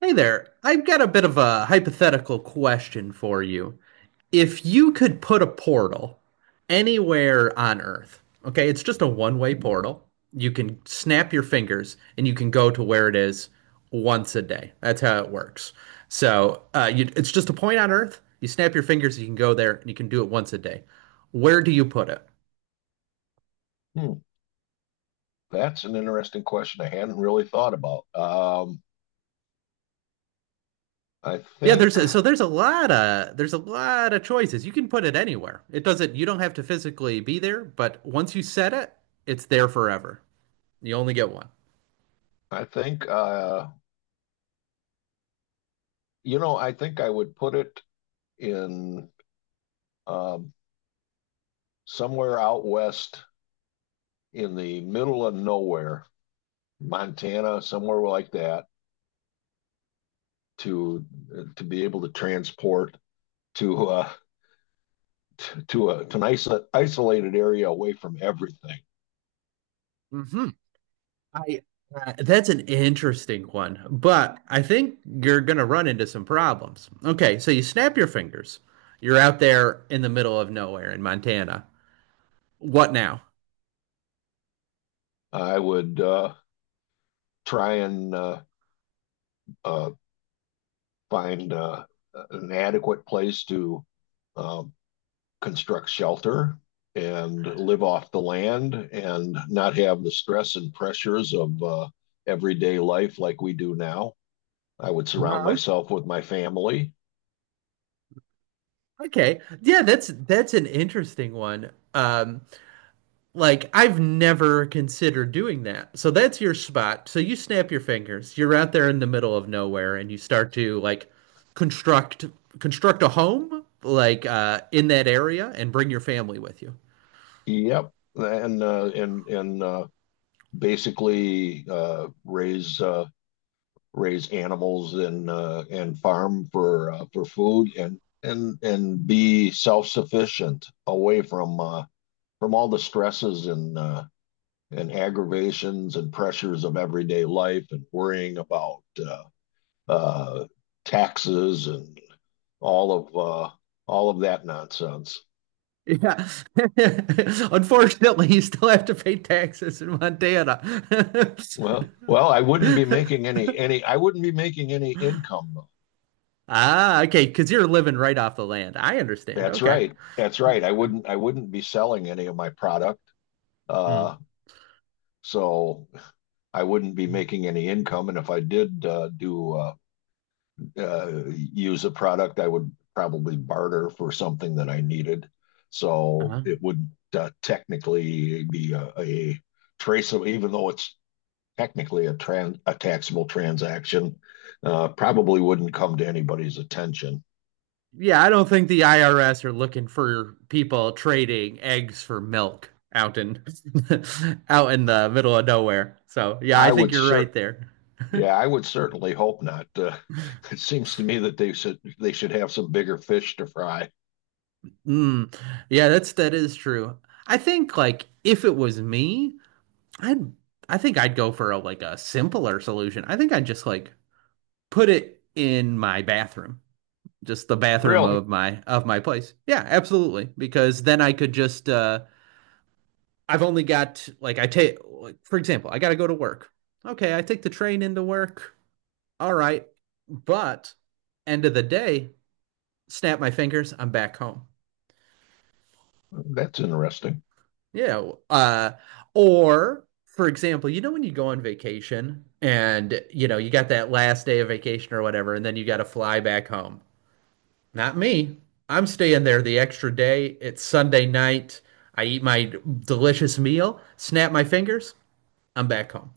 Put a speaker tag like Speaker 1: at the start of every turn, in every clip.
Speaker 1: Hey there. I've got a bit of a hypothetical question for you. If you could put a portal anywhere on Earth, okay, it's just a one-way portal. You can snap your fingers and you can go to where it is once a day. That's how it works. So, it's just a point on Earth. You snap your fingers, you can go there, and you can do it once a day. Where do you put it?
Speaker 2: Hmm, that's an interesting question I hadn't really thought about. I
Speaker 1: Yeah,
Speaker 2: think,
Speaker 1: so there's a lot of choices. You can put it anywhere. It doesn't You don't have to physically be there, but once you set it, it's there forever. You only get one.
Speaker 2: I think, you know, I think I would put it in um, somewhere out west in the middle of nowhere, Montana, somewhere like that, to to be able to transport to t- to a to an isolated area away from everything.
Speaker 1: Hmm. I that's an interesting one, but I think you're gonna run into some problems. Okay, so you snap your fingers. You're out there in the middle of nowhere in Montana. What now?
Speaker 2: I would try and uh, find an adequate place to uh, construct shelter and live off the land and not have the stress and pressures of everyday life like we do now. I would surround
Speaker 1: Uh,
Speaker 2: myself with my family.
Speaker 1: okay, yeah, that's an interesting one. Like I've never considered doing that. So that's your spot. So you snap your fingers. You're out there in the middle of nowhere and you start to like construct construct a home like in that area and bring your family with you.
Speaker 2: Yep, and basically raise animals and farm for food and be self-sufficient away from all the stresses and aggravations and pressures of everyday life and worrying about uh, taxes and all of uh, all of that nonsense.
Speaker 1: Yeah. Unfortunately, you still have to pay taxes in Montana.
Speaker 2: Well, I wouldn't be making any I wouldn't be making any income though.
Speaker 1: Ah, okay, because you're living right off the land. I understand.
Speaker 2: That's
Speaker 1: Okay.
Speaker 2: right. That's right. I wouldn't be selling any of my product.
Speaker 1: Mm.
Speaker 2: Uh, so I wouldn't be making any income. And if I did do use a product, I would probably barter for something that I needed. So
Speaker 1: Uh-huh.
Speaker 2: it wouldn't technically be a traceable, even though it's technically a taxable transaction, probably wouldn't come to anybody's attention.
Speaker 1: Yeah, I don't think the IRS are looking for people trading eggs for milk out in out in the middle of nowhere. So yeah, I
Speaker 2: I
Speaker 1: think
Speaker 2: would
Speaker 1: you're right
Speaker 2: cer-
Speaker 1: there.
Speaker 2: yeah, I would certainly hope not. It seems to me that they should have some bigger fish to fry.
Speaker 1: Mm. Yeah, that is true. I think like if it was me, I'd I think I'd go for a like a simpler solution. I think I'd just like put it in my bathroom. Just the bathroom
Speaker 2: Really?
Speaker 1: of my place. Yeah, absolutely. Because then I could just I take like for example, I got to go to work. Okay, I take the train into work. All right. But end of the day, snap my fingers, I'm back home.
Speaker 2: That's interesting.
Speaker 1: Yeah, or for example, you know when you go on vacation and you know you got that last day of vacation or whatever and then you got to fly back home. Not me. I'm staying there the extra day. It's Sunday night. I eat my delicious meal, snap my fingers, I'm back home.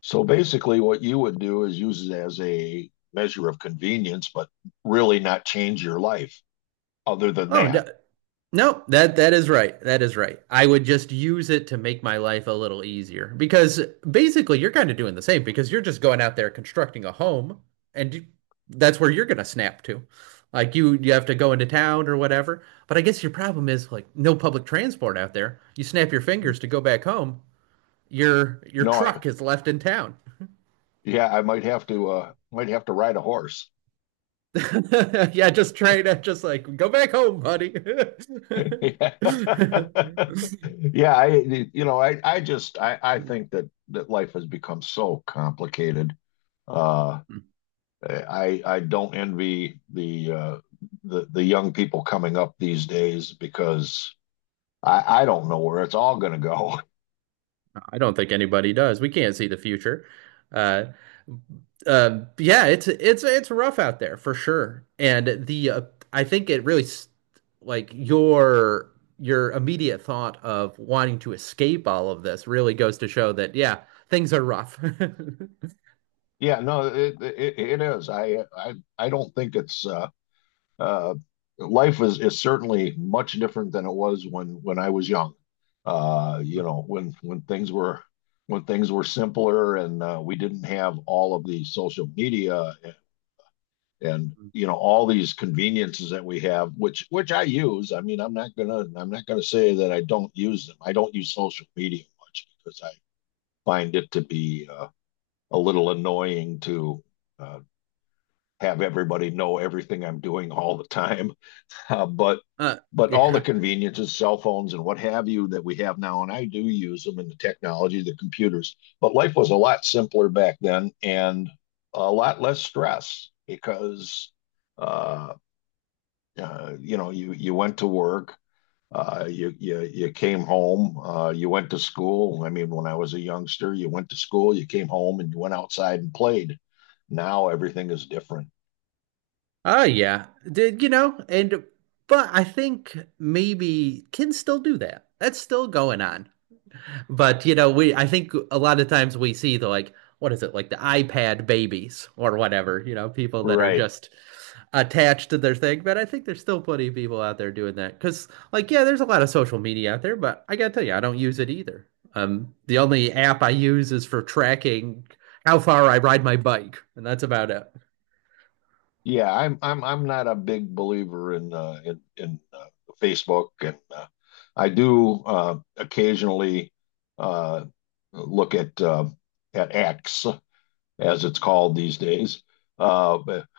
Speaker 2: So basically, what you would do is use it as a measure of convenience, but really not change your life other than
Speaker 1: Oh, no,
Speaker 2: that.
Speaker 1: no, that is right. That is right. I would just use it to make my life a little easier because basically you're kind of doing the same because you're just going out there constructing a home and you- that's where you're going to snap to. Like you have to go into town or whatever. But I guess your problem is like no public transport out there. You snap your fingers to go back home. Your
Speaker 2: No, I,
Speaker 1: truck is left in town.
Speaker 2: yeah, I might have to ride a horse.
Speaker 1: Yeah, just try to just like go back home, buddy.
Speaker 2: Yeah, I you know, I just I think that that life has become so complicated. Uh I don't envy the the the young people coming up these days because I don't know where it's all going to go.
Speaker 1: I don't think anybody does. We can't see the future. Uh, yeah, it's it's rough out there for sure. And the I think like your immediate thought of wanting to escape all of this really goes to show that yeah, things are rough.
Speaker 2: Yeah, no, it it is. I don't think it's uh life is certainly much different than it was when I was young. You know, when things were simpler and we didn't have all of the social media and you know all these conveniences that we have, which I use. I mean, I'm not gonna say that I don't use them. I don't use social media much because I find it to be a little annoying to. Uh, have everybody know everything I'm doing all the time. Uh, but
Speaker 1: Uh,
Speaker 2: but all the
Speaker 1: yeah.
Speaker 2: conveniences, cell phones and what have you that we have now, and I do use them in the technology, the computers. But life was a lot simpler back then and a lot less stress because uh, you know you you went to work, you came home, you went to school. I mean, when I was a youngster, you went to school, you came home, and you went outside and played. Now everything is different.
Speaker 1: Oh, yeah. Did you know? And but I think maybe kids still do that. That's still going on. But you know, we I think a lot of times we see the like what is it like the iPad babies or whatever, you know, people that are
Speaker 2: Right.
Speaker 1: just attached to their thing. But I think there's still plenty of people out there doing that because like yeah, there's a lot of social media out there, but I gotta tell you, I don't use it either. The only app I use is for tracking how far I ride my bike, and that's about it.
Speaker 2: Yeah, I'm not a big believer in Facebook, and I do occasionally uh, look at X as it's called these days, uh, but-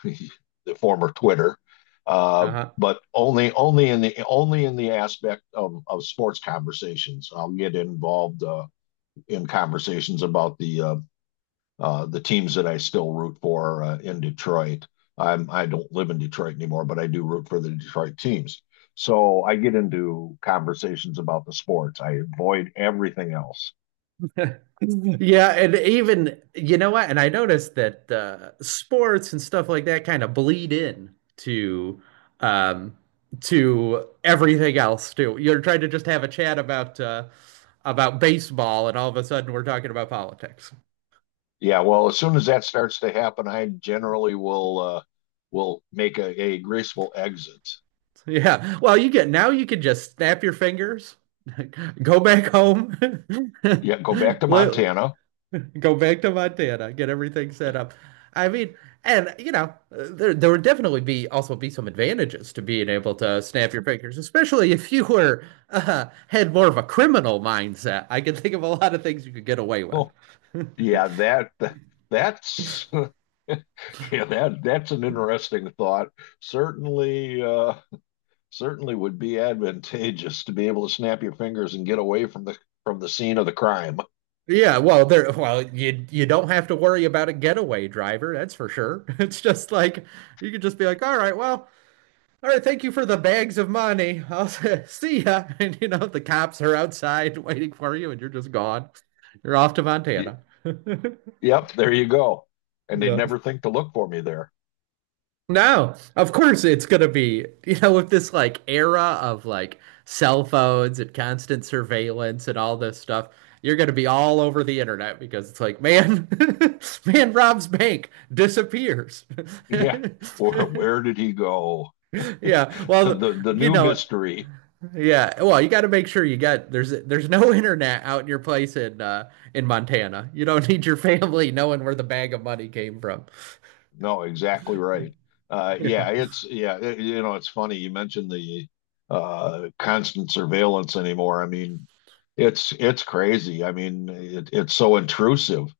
Speaker 2: the former Twitter, uh,
Speaker 1: Uh-huh.
Speaker 2: but only in the aspect of sports conversations. I'll get involved in conversations about the teams that I still root for in Detroit. I don't live in Detroit anymore, but I do root for the Detroit teams. So I get into conversations about the sports. I avoid everything else.
Speaker 1: Yeah, and even you know what? And I noticed that sports and stuff like that kind of bleed in um, to everything else too. You're trying to just have a chat about baseball, and all of a sudden we're talking about politics.
Speaker 2: Yeah, well, as soon as that starts to happen, I generally will make a graceful exit.
Speaker 1: Yeah. Well, you get now you can just snap your fingers, go back home,
Speaker 2: Yeah, go back to
Speaker 1: li-
Speaker 2: Montana.
Speaker 1: go back to Montana, get everything set up. I mean, and you know, there would definitely be also be some advantages to being able to snap your fingers, especially if you were had more of a criminal mindset. I can think of a lot of things you could get away with.
Speaker 2: Oh, yeah, that's yeah, that's an interesting thought. Certainly, certainly would be advantageous to be able to snap your fingers and get away from the scene of the crime.
Speaker 1: Yeah, well, you don't have to worry about a getaway driver, that's for sure. It's just like you could just be like, all right, well, all right, thank you for the bags of money. I'll see ya. And you know, the cops are outside waiting for you, and you're just gone. You're off to Montana. Yeah.
Speaker 2: Yep, there you go. And they'd never think to look for me there.
Speaker 1: No, of course it's gonna be, you know, with this like era of like cell phones and constant surveillance and all this stuff, you're gonna be all over the internet because it's like, man, man robs bank, disappears.
Speaker 2: Yeah. Where did he go?
Speaker 1: Yeah, well,
Speaker 2: The
Speaker 1: you
Speaker 2: new
Speaker 1: know,
Speaker 2: mystery.
Speaker 1: yeah, well, you got to make sure you got there's no internet out in your place in Montana. You don't need your family knowing where the bag of money came from.
Speaker 2: No, exactly right.
Speaker 1: Yeah.
Speaker 2: Yeah, it's yeah, you know, it's funny you mentioned the constant surveillance anymore. I mean, it's crazy. I mean, it's so intrusive.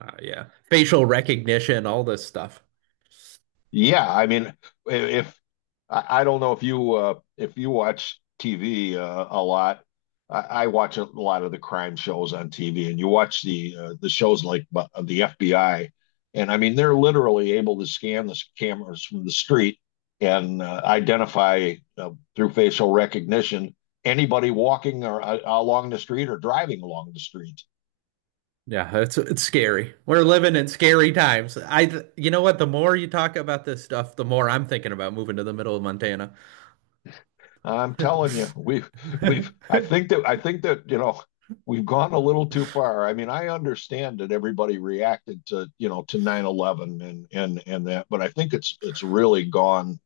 Speaker 1: Yeah. Facial recognition, all this stuff.
Speaker 2: Yeah, I mean, I- if I don't know if you watch TV a lot, I watch a lot of the crime shows on TV, and you watch the shows of the FBI, and I mean they're literally able to scan the cameras from the street and identify through facial recognition anybody walking or along the street or driving along the street.
Speaker 1: Yeah, it's scary. We're living in scary times. I you know what, the more you talk about this stuff, the more I'm thinking about moving to the middle of Montana.
Speaker 2: I'm telling you, we've I think that, you know, we've gone a little too far. I mean, I understand that everybody reacted to, you know, to 9/11 and that, but I think it's really gone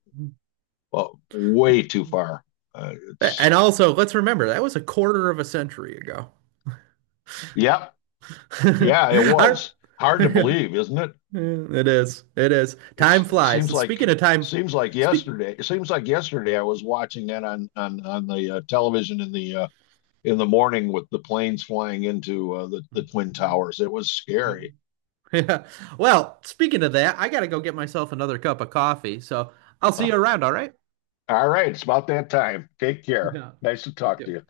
Speaker 2: uh, way too far.
Speaker 1: And
Speaker 2: It's
Speaker 1: also, let's remember that was a quarter of a century ago.
Speaker 2: yep, yeah, it
Speaker 1: I
Speaker 2: was hard to believe, isn't it?
Speaker 1: Mm, it is. It is.
Speaker 2: It's
Speaker 1: Time
Speaker 2: it
Speaker 1: flies. And speaking of time,
Speaker 2: seems like
Speaker 1: speak.
Speaker 2: yesterday. It seems like yesterday I was watching that on the television in the morning with the planes flying into the Twin Towers. It was scary.
Speaker 1: Yeah. Well, speaking of that, I gotta go get myself another cup of coffee. So I'll see
Speaker 2: Uh,
Speaker 1: you around, all right?
Speaker 2: all right, it's about that time. Take care.
Speaker 1: Yeah,
Speaker 2: Nice to
Speaker 1: you
Speaker 2: talk to
Speaker 1: too.
Speaker 2: you.